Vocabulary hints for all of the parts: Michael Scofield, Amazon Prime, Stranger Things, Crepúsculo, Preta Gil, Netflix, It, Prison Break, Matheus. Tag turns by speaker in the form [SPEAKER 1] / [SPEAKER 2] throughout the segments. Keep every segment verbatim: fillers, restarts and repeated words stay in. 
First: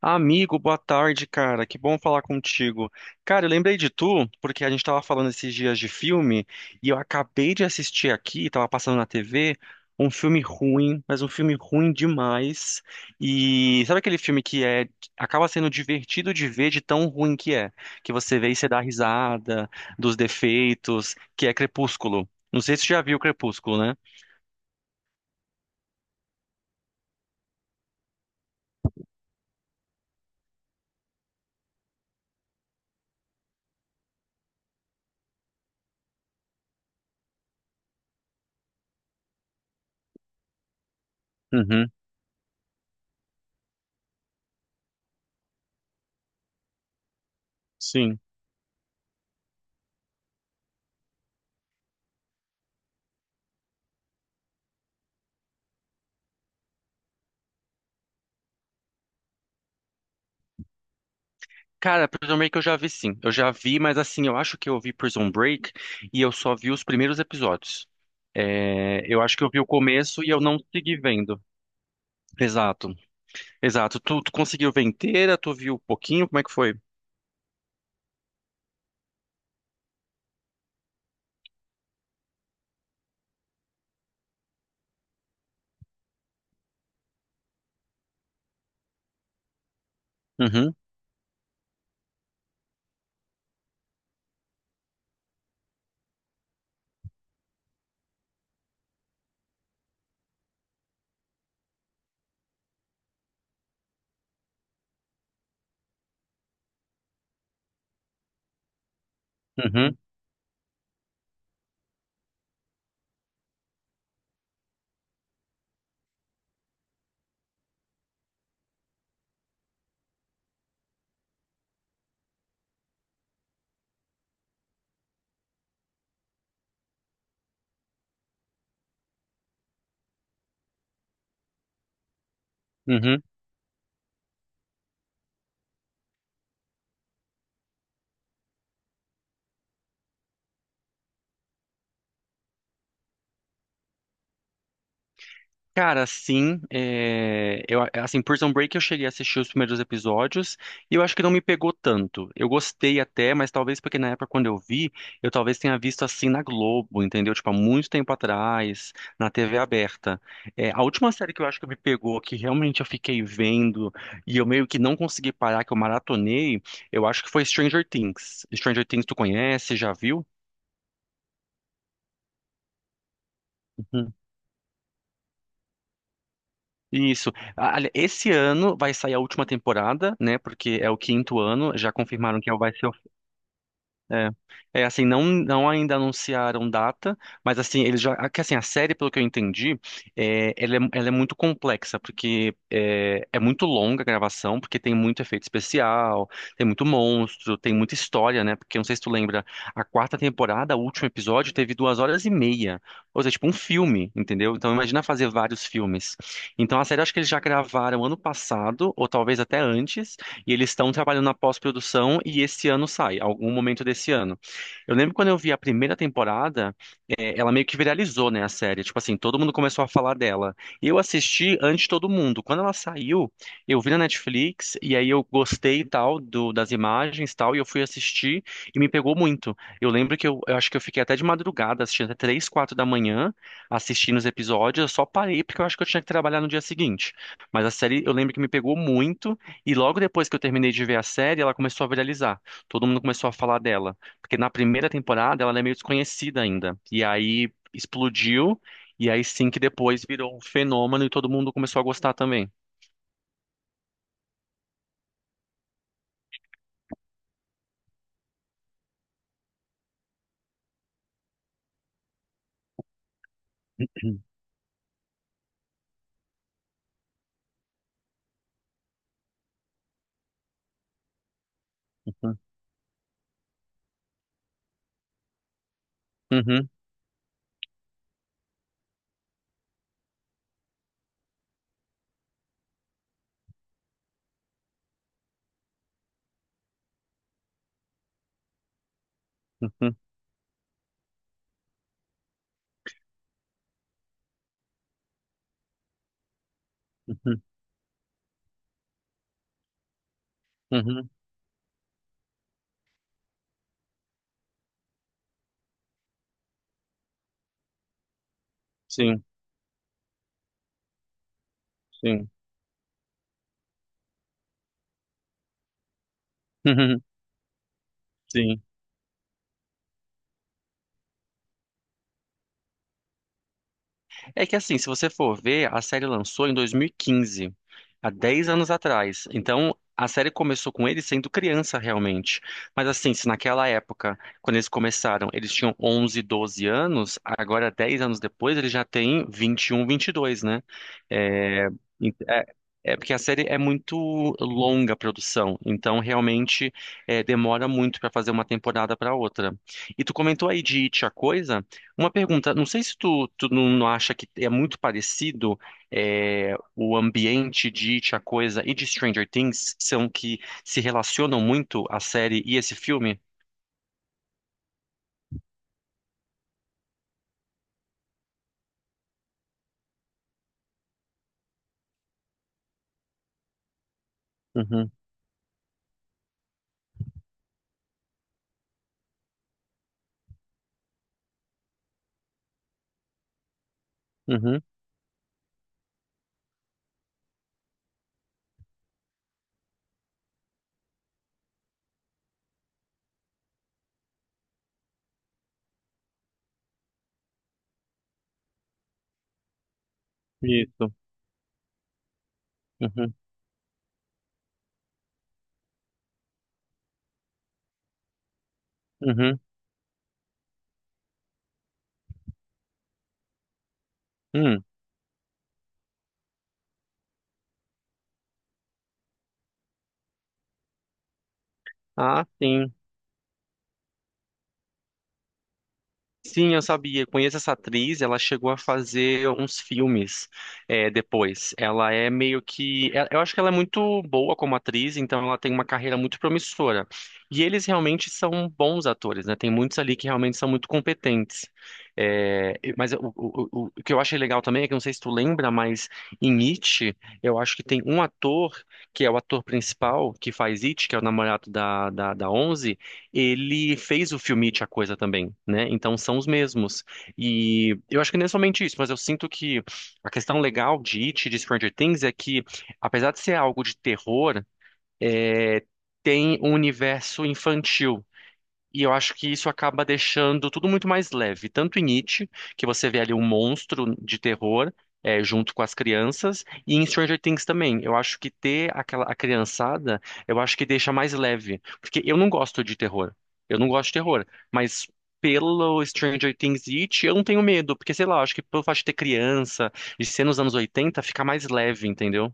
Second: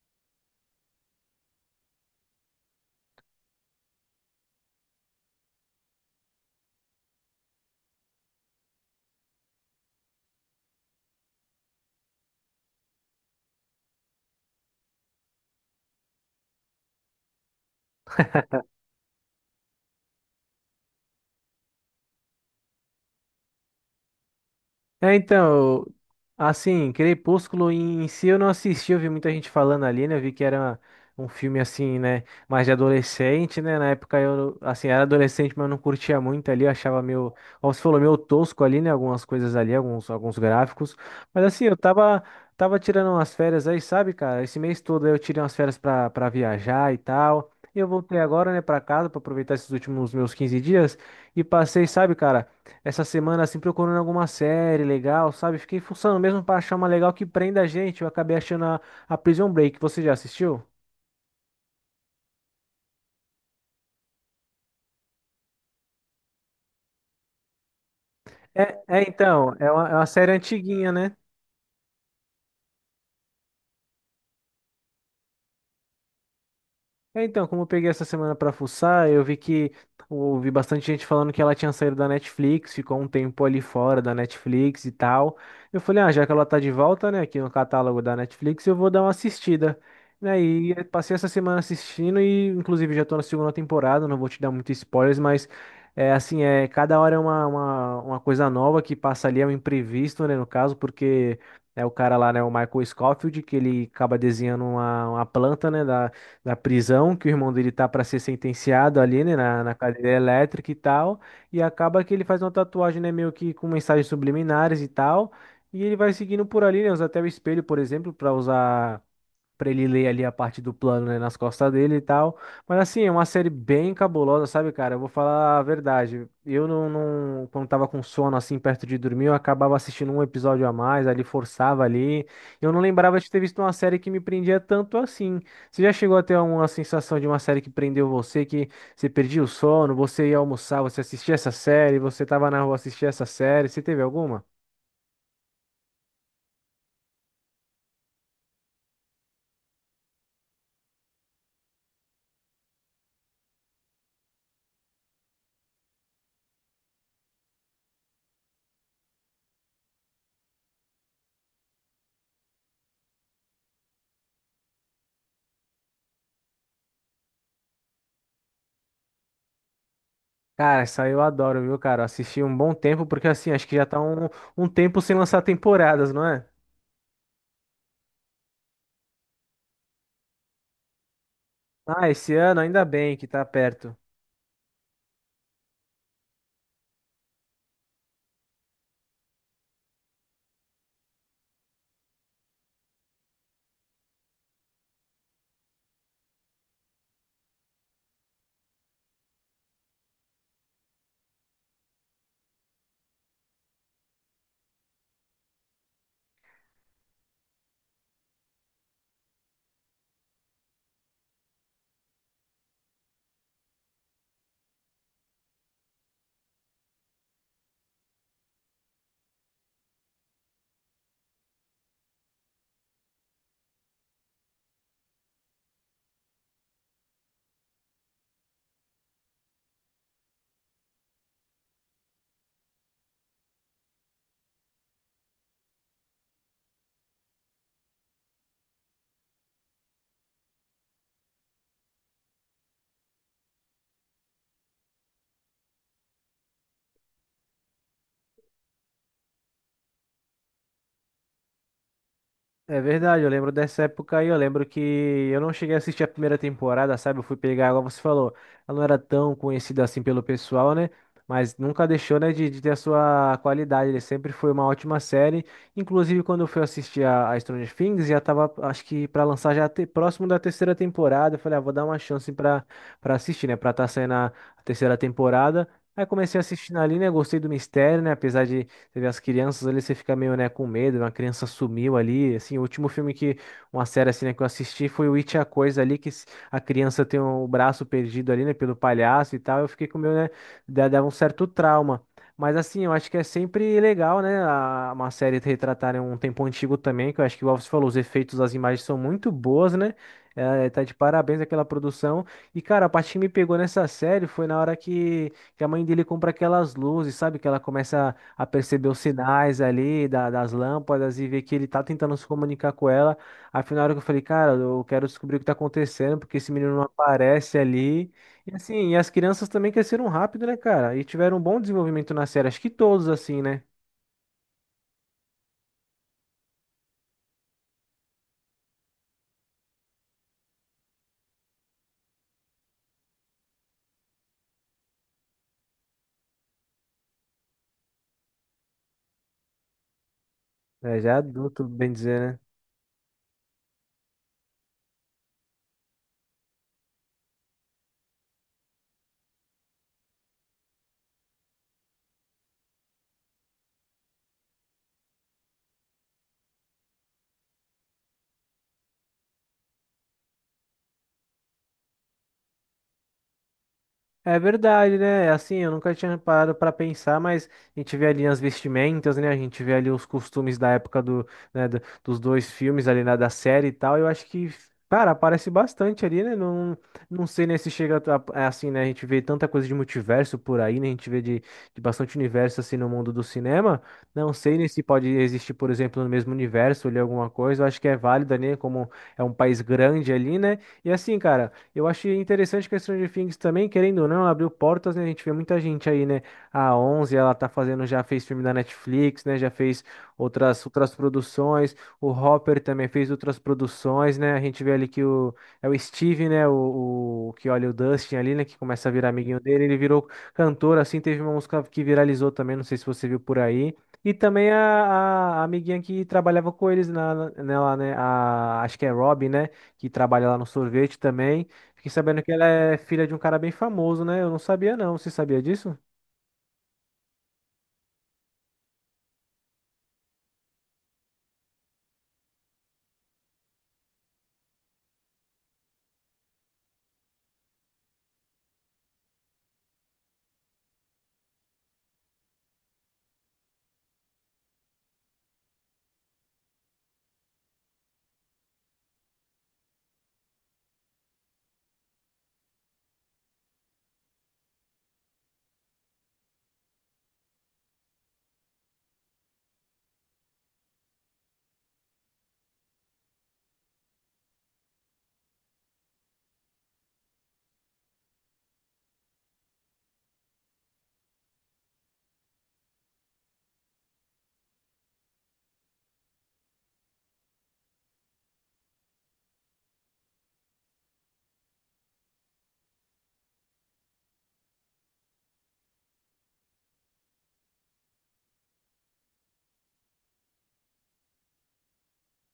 [SPEAKER 1] Amigo, boa tarde, cara. Que bom falar contigo. Cara, eu lembrei de tu, porque a gente tava falando esses dias de filme, e eu acabei de assistir aqui, tava passando na T V, um filme ruim, mas um filme ruim demais. E sabe aquele filme que é acaba sendo divertido de ver de tão ruim que é, que você vê e você dá risada dos defeitos, que é Crepúsculo. Não sei se você já viu Crepúsculo, né?
[SPEAKER 2] É, então, assim, Crepúsculo em si eu não assisti, eu vi muita gente falando ali, né? Eu vi que era um filme assim, né, mais de adolescente, né? Na época eu, assim, era adolescente, mas eu não curtia muito ali, eu achava meio, como você falou, meio tosco ali, né? Algumas coisas ali, alguns, alguns gráficos. Mas assim, eu
[SPEAKER 1] Uhum,
[SPEAKER 2] tava, tava tirando umas férias aí, sabe, cara? Esse mês todo aí eu tirei umas férias pra, pra viajar e tal. E eu voltei
[SPEAKER 1] sim.
[SPEAKER 2] agora, né, pra casa pra aproveitar esses últimos meus quinze dias e passei, sabe, cara? Essa semana assim procurando alguma série legal, sabe? Fiquei fuçando mesmo pra achar uma legal que prenda a gente. Eu acabei achando a, a Prison Break. Você já assistiu?
[SPEAKER 1] Cara, Prison Break eu já vi sim. Eu já vi, mas assim, eu acho que eu vi Prison Break e eu só vi os primeiros episódios.
[SPEAKER 2] É, é
[SPEAKER 1] É, eu acho que eu
[SPEAKER 2] então,
[SPEAKER 1] vi o
[SPEAKER 2] é uma, é uma
[SPEAKER 1] começo e
[SPEAKER 2] série
[SPEAKER 1] eu não
[SPEAKER 2] antiguinha,
[SPEAKER 1] segui
[SPEAKER 2] né?
[SPEAKER 1] vendo. Exato, exato. Tu, tu conseguiu ver inteira? Tu viu um pouquinho? Como é que foi?
[SPEAKER 2] É, então, como eu peguei essa semana pra fuçar, eu vi que ouvi bastante gente falando que ela tinha saído da Netflix, ficou um tempo ali fora da Netflix e tal. Eu falei, ah, já que ela tá de volta, né, aqui no catálogo da Netflix, eu vou dar uma assistida. Né, e
[SPEAKER 1] Uhum,
[SPEAKER 2] aí, passei essa semana assistindo e, inclusive, já tô na segunda temporada, não vou te dar muitos spoilers, mas é assim, é, cada hora é uma, uma, uma coisa nova que passa ali, é um imprevisto, né, no caso, porque é o cara lá, né, o Michael Scofield, que ele acaba desenhando uma, uma planta, né, da da prisão, que o irmão dele tá para ser sentenciado ali, né, na, na
[SPEAKER 1] uhum,
[SPEAKER 2] cadeira elétrica e tal, e acaba que ele faz uma tatuagem, né, meio que com mensagens subliminares e tal, e ele vai seguindo por ali, né, usa até o espelho, por exemplo, para usar Pra ele ler ali a parte do plano, né, nas costas dele e tal. Mas assim, é uma série bem cabulosa, sabe, cara? Eu vou falar a verdade. Eu não, não- quando tava com sono assim perto de dormir, eu acabava assistindo um episódio a mais, ali forçava ali. Eu não lembrava
[SPEAKER 1] uhum.
[SPEAKER 2] de ter visto uma série que me prendia tanto assim. Você já chegou a ter uma sensação de uma série que prendeu você, que você perdia o sono, você ia almoçar, você assistia essa série, você tava na rua assistia essa série, você teve alguma?
[SPEAKER 1] Cara, sim, é, eu, assim, Prison Break eu cheguei a assistir os primeiros episódios e eu acho que não me pegou tanto. Eu gostei até, mas talvez porque na época quando eu vi, eu talvez tenha visto assim na Globo, entendeu? Tipo, há muito tempo atrás, na T V aberta. É, a última série que eu acho que me pegou, que realmente eu fiquei vendo e eu meio que não consegui parar, que eu maratonei, eu acho que foi Stranger Things. Stranger Things tu conhece, já viu?
[SPEAKER 2] Cara, isso aí eu adoro, viu, cara? Eu Assisti um bom tempo, porque assim, acho que já tá um, um tempo sem lançar temporadas, não é?
[SPEAKER 1] Isso. Ah, ali- esse ano vai sair a última temporada, né? Porque é o quinto ano. Já
[SPEAKER 2] Ah, esse
[SPEAKER 1] confirmaram que
[SPEAKER 2] ano
[SPEAKER 1] vai
[SPEAKER 2] ainda
[SPEAKER 1] ser.
[SPEAKER 2] bem que tá perto.
[SPEAKER 1] É, é assim, não, não ainda anunciaram data, mas assim, eles já, que assim, a série, pelo que eu entendi, é, ela é, ela é muito complexa, porque é, é muito longa a gravação, porque tem muito efeito especial, tem muito monstro, tem muita história, né? Porque não sei se tu lembra, a quarta temporada, o último episódio, teve duas horas e meia, ou seja, tipo um filme, entendeu? Então imagina fazer vários filmes. Então a série, eu acho que eles já gravaram ano passado, ou talvez até antes, e eles estão trabalhando na pós-produção e esse ano sai, algum momento desse ano. Eu lembro quando eu vi a primeira temporada, é, ela meio que viralizou, né, a série. Tipo assim, todo mundo começou a falar dela. Eu assisti antes de todo mundo. Quando ela saiu, eu vi na Netflix e aí eu gostei e tal do, das imagens e tal e eu fui assistir e me pegou muito. Eu lembro que eu, eu acho que eu fiquei até de madrugada assistindo até três, quatro da manhã assistindo os episódios. Eu só parei porque eu acho que eu tinha que trabalhar no dia seguinte. Mas a série eu lembro que me pegou muito. E logo depois que eu terminei de ver a série, ela começou a viralizar. Todo mundo começou a falar dela. Porque na primeira temporada ela é meio desconhecida ainda. E aí explodiu, e aí sim que depois virou um fenômeno e todo mundo começou a gostar também.
[SPEAKER 2] É verdade, eu lembro dessa época aí, eu lembro que eu não cheguei a assistir a primeira temporada, sabe? Eu fui pegar, igual você falou, ela não era tão conhecida assim pelo pessoal, né? Mas nunca deixou, né, de, de ter a sua qualidade. Ele
[SPEAKER 1] Uhum,
[SPEAKER 2] sempre foi uma ótima série. Inclusive, quando eu fui assistir a, a Stranger Things, já tava, acho que pra lançar já te- próximo da terceira temporada. Eu falei, ah, vou dar uma chance pra, pra assistir, né? Pra tá saindo a, a terceira temporada. Aí comecei a
[SPEAKER 1] uhum,
[SPEAKER 2] assistir ali, né? Gostei do mistério, né? Apesar de você vê as crianças ali, você fica meio, né, com medo, uma criança sumiu ali, assim, o último filme que, uma série assim, né, que eu assisti foi o It, a Coisa ali, que s- a criança tem o braço perdido ali, né, pelo palhaço e tal, eu fiquei
[SPEAKER 1] uhum,
[SPEAKER 2] com meio, né, da- dava um certo trauma. Mas assim, eu acho que é sempre legal, né, a- uma série retratar né, um tempo antigo também, que eu acho que,
[SPEAKER 1] uhum,
[SPEAKER 2] igual você falou, os efeitos das imagens são muito boas, né, é, tá de
[SPEAKER 1] uhum.
[SPEAKER 2] parabéns aquela produção. E, cara, a parte que me pegou nessa série foi na hora que, que a mãe dele compra aquelas luzes, sabe? Que ela começa a perceber os
[SPEAKER 1] Sim,
[SPEAKER 2] sinais ali da- das lâmpadas e ver que ele tá tentando se
[SPEAKER 1] sim,
[SPEAKER 2] comunicar com ela. Afinal, eu falei, cara, eu quero descobrir o que tá acontecendo, porque esse menino não aparece ali. E
[SPEAKER 1] sim.
[SPEAKER 2] assim, e as crianças também cresceram rápido, né, cara? E tiveram um bom desenvolvimento na série. Acho que todos, assim, né?
[SPEAKER 1] É que assim, se você for ver, a série lançou em dois mil e quinze, há dez anos atrás. Então, a série começou com ele sendo criança realmente. Mas assim, se naquela época, quando eles começaram, eles tinham onze, doze anos, agora dez anos depois, ele já tem vinte e um, vinte e dois, né?
[SPEAKER 2] É, já é adulto,
[SPEAKER 1] É,
[SPEAKER 2] bem
[SPEAKER 1] ent-
[SPEAKER 2] dizer, né?
[SPEAKER 1] é, é porque a série é muito longa a produção, então realmente é, demora muito para fazer uma temporada para outra. E tu comentou aí de It, a Coisa? Uma pergunta, não sei se tu, tu não, não acha que é muito parecido é, o ambiente de It, a Coisa e de Stranger Things, são que se relacionam muito a série e esse filme?
[SPEAKER 2] É verdade, né? É Assim, eu nunca tinha parado para pensar, mas a gente vê ali as vestimentas, né? A gente vê ali os costumes da época do, né, do- dos dois filmes ali, né, da série e tal. Eu acho que,
[SPEAKER 1] Uhum,
[SPEAKER 2] cara, aparece bastante ali, né? Não, não sei, né, se chega a- a- assim, né? A gente vê tanta coisa de multiverso por aí, né? A gente vê de, de bastante universo assim no mundo do cinema. Não sei,
[SPEAKER 1] uhum,
[SPEAKER 2] né, se pode existir, por exemplo, no mesmo universo ali alguma coisa. Eu acho que é válida, né? Como é um país grande ali, né? E assim, cara. Eu achei interessante que a Stranger Things também, querendo ou não, abriu portas, né? A gente vê muita gente aí, né? A onze, ela tá fazendo, já fez filme da Netflix, né? Já fez outras,
[SPEAKER 1] isso.
[SPEAKER 2] outras produções. O Hopper também fez
[SPEAKER 1] Uhum,
[SPEAKER 2] outras produções, né? A gente vê ali que o, é o Steve, né? O, o que olha o Dustin ali, né? Que começa a virar
[SPEAKER 1] uhum,
[SPEAKER 2] amiguinho dele. Ele virou cantor, assim. Teve uma música que viralizou também, não sei se você viu por aí. E também a,
[SPEAKER 1] hum.
[SPEAKER 2] a- a amiguinha que trabalhava com eles na, na- nela, né? A, acho que é Rob, né? Que trabalha lá no sorvete também. Fiquei sabendo
[SPEAKER 1] Ah,
[SPEAKER 2] que ela
[SPEAKER 1] sim.
[SPEAKER 2] é filha de um cara bem famoso, né? Eu não sabia, não. Você sabia disso?
[SPEAKER 1] Sim, eu sabia. Conheço essa atriz. Ela chegou a fazer uns filmes é, depois. Ela é meio que. é- Eu acho que ela é muito boa como atriz, então ela tem uma carreira muito promissora. E eles realmente são bons atores, né? Tem muitos ali que realmente são muito competentes. É, e- mas o, o, o o que eu achei legal também é que não sei se tu lembra, mas em It, eu acho que tem um ator que é o ator principal que faz It, que é o namorado da, da, da Onze ele fez o filme It, a coisa também, né? Então são os mesmos. E eu acho que não é somente isso, mas eu sinto que a questão legal de It, e de Stranger Things, é que, apesar de ser algo de terror, é, tem um universo infantil. E eu acho que isso acaba deixando tudo muito mais leve. Tanto em It, que você vê ali um monstro de terror é, junto com as crianças, e em Stranger Things também. Eu acho que ter aquela a criançada, eu acho que deixa mais leve. Porque eu não gosto de terror. Eu não gosto de terror. Mas pelo Stranger Things e It, eu não tenho medo. Porque, sei lá, eu acho que pelo fato de ter criança, de ser nos anos oitenta fica mais leve, entendeu?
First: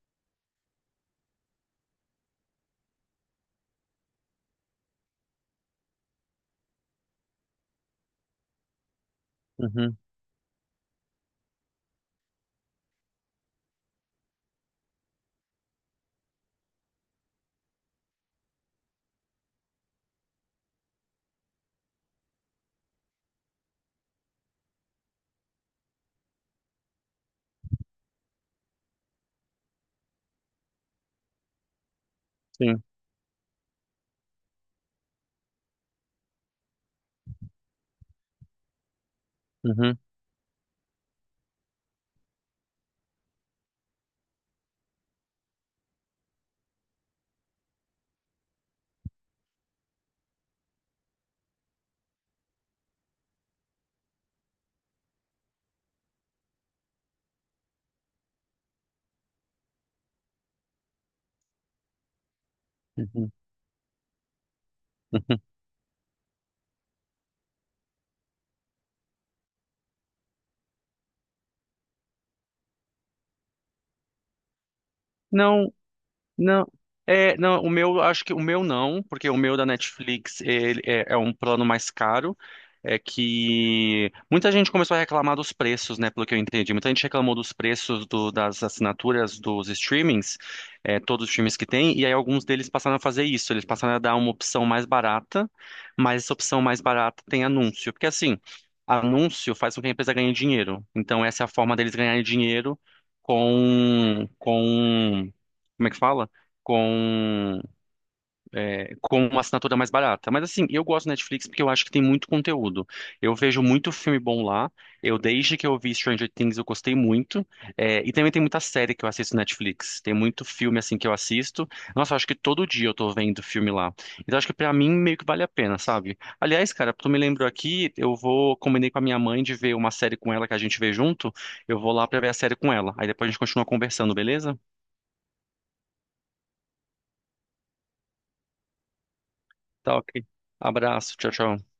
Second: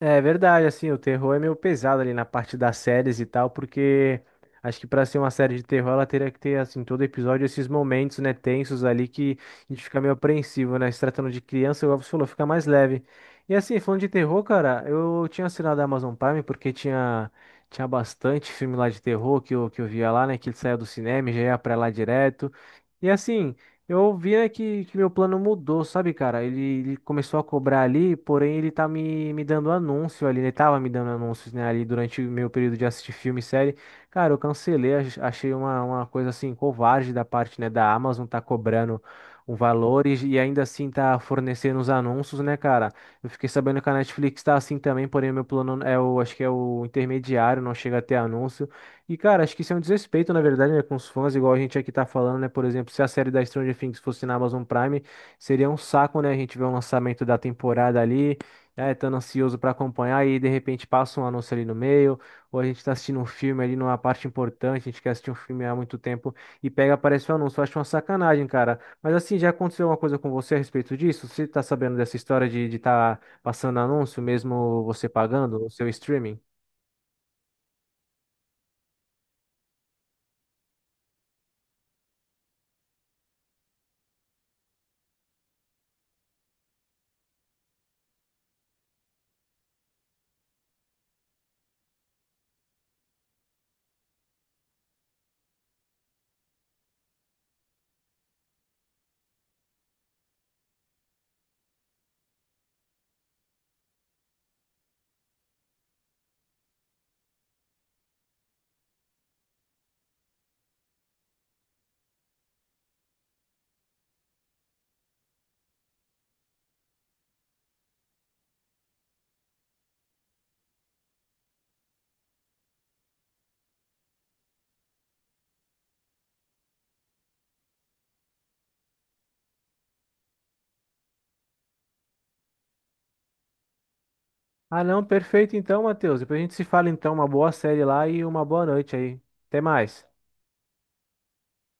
[SPEAKER 2] É verdade, assim, o terror é meio pesado ali na parte das séries e tal, porque acho que pra ser uma série de terror ela teria que ter, assim, todo episódio esses momentos, né, tensos ali que a gente
[SPEAKER 1] Uhum,
[SPEAKER 2] fica meio apreensivo, né? Se tratando de criança, igual você falou, fica mais leve. E assim, falando de terror, cara, eu tinha assinado a Amazon Prime porque tinha, tinha bastante filme lá de terror que eu, que eu via lá, né, que ele saía do cinema e já ia pra lá direto. E assim. Eu ouvi, né, que, que meu plano mudou, sabe, cara? Ele, ele começou a cobrar ali, porém ele tá me, me dando anúncio ali, né? Ele tava me dando anúncios, né, ali durante o meu período
[SPEAKER 1] sim.
[SPEAKER 2] de assistir filme e série. Cara, eu cancelei, ach- achei uma, uma coisa assim, covarde da parte, né, da Amazon tá cobrando um
[SPEAKER 1] Uhum,
[SPEAKER 2] valor e, e ainda assim tá fornecendo os anúncios, né, cara? Eu fiquei sabendo que a Netflix tá assim também, porém o meu plano é o, acho que é o intermediário, não chega a ter anúncio. E, cara, acho que isso é um desrespeito, na verdade, né, com os fãs, igual a gente aqui tá falando, né? Por exemplo, se a série da Stranger Things fosse na Amazon Prime, seria um saco, né? A gente vê o lançamento da temporada ali, né? Tão ansioso pra acompanhar e de repente passa um anúncio ali no meio, ou a gente tá assistindo um
[SPEAKER 1] uhum.
[SPEAKER 2] filme ali numa parte importante, a gente quer assistir um filme há muito tempo e pega, aparece o anúncio. Eu acho uma sacanagem, cara. Mas assim, já aconteceu alguma coisa com você a respeito disso? Você tá sabendo dessa história de estar passando anúncio, mesmo você pagando o
[SPEAKER 1] Não,
[SPEAKER 2] seu streaming?
[SPEAKER 1] não. É, não, o meu, acho que o meu não, porque o meu da Netflix ele é, é um plano mais caro. É que muita gente começou a reclamar dos preços, né? Pelo que eu entendi. Muita gente reclamou dos preços do- das assinaturas dos streamings, é, todos os streamings que tem, e aí alguns deles passaram a fazer isso. Eles passaram a dar uma opção mais barata, mas essa opção mais barata tem anúncio. Porque assim, anúncio faz com que a empresa ganhe dinheiro. Então essa é a forma deles ganharem dinheiro com, com, como é que fala? com, com uma assinatura mais barata. Mas assim, eu gosto do Netflix porque eu acho que tem muito conteúdo. Eu vejo muito filme bom lá. Eu, desde que eu vi Stranger Things, eu gostei muito. É, e também tem muita série que eu assisto no Netflix. Tem muito filme assim que eu assisto. Nossa, eu acho que todo dia eu tô vendo filme lá. Então acho que pra mim meio que vale a pena, sabe? Aliás, cara, tu me lembrou aqui, eu vou, combinei com a minha mãe de ver uma série com ela que a gente vê junto. Eu vou lá pra ver a série com ela. Aí depois a gente continua conversando, beleza?
[SPEAKER 2] Ah, não, perfeito então, Matheus. Depois a gente se fala então. Uma boa série lá e uma boa noite aí. Até
[SPEAKER 1] Tá
[SPEAKER 2] mais.
[SPEAKER 1] ok. Abraço, tchau, tchau.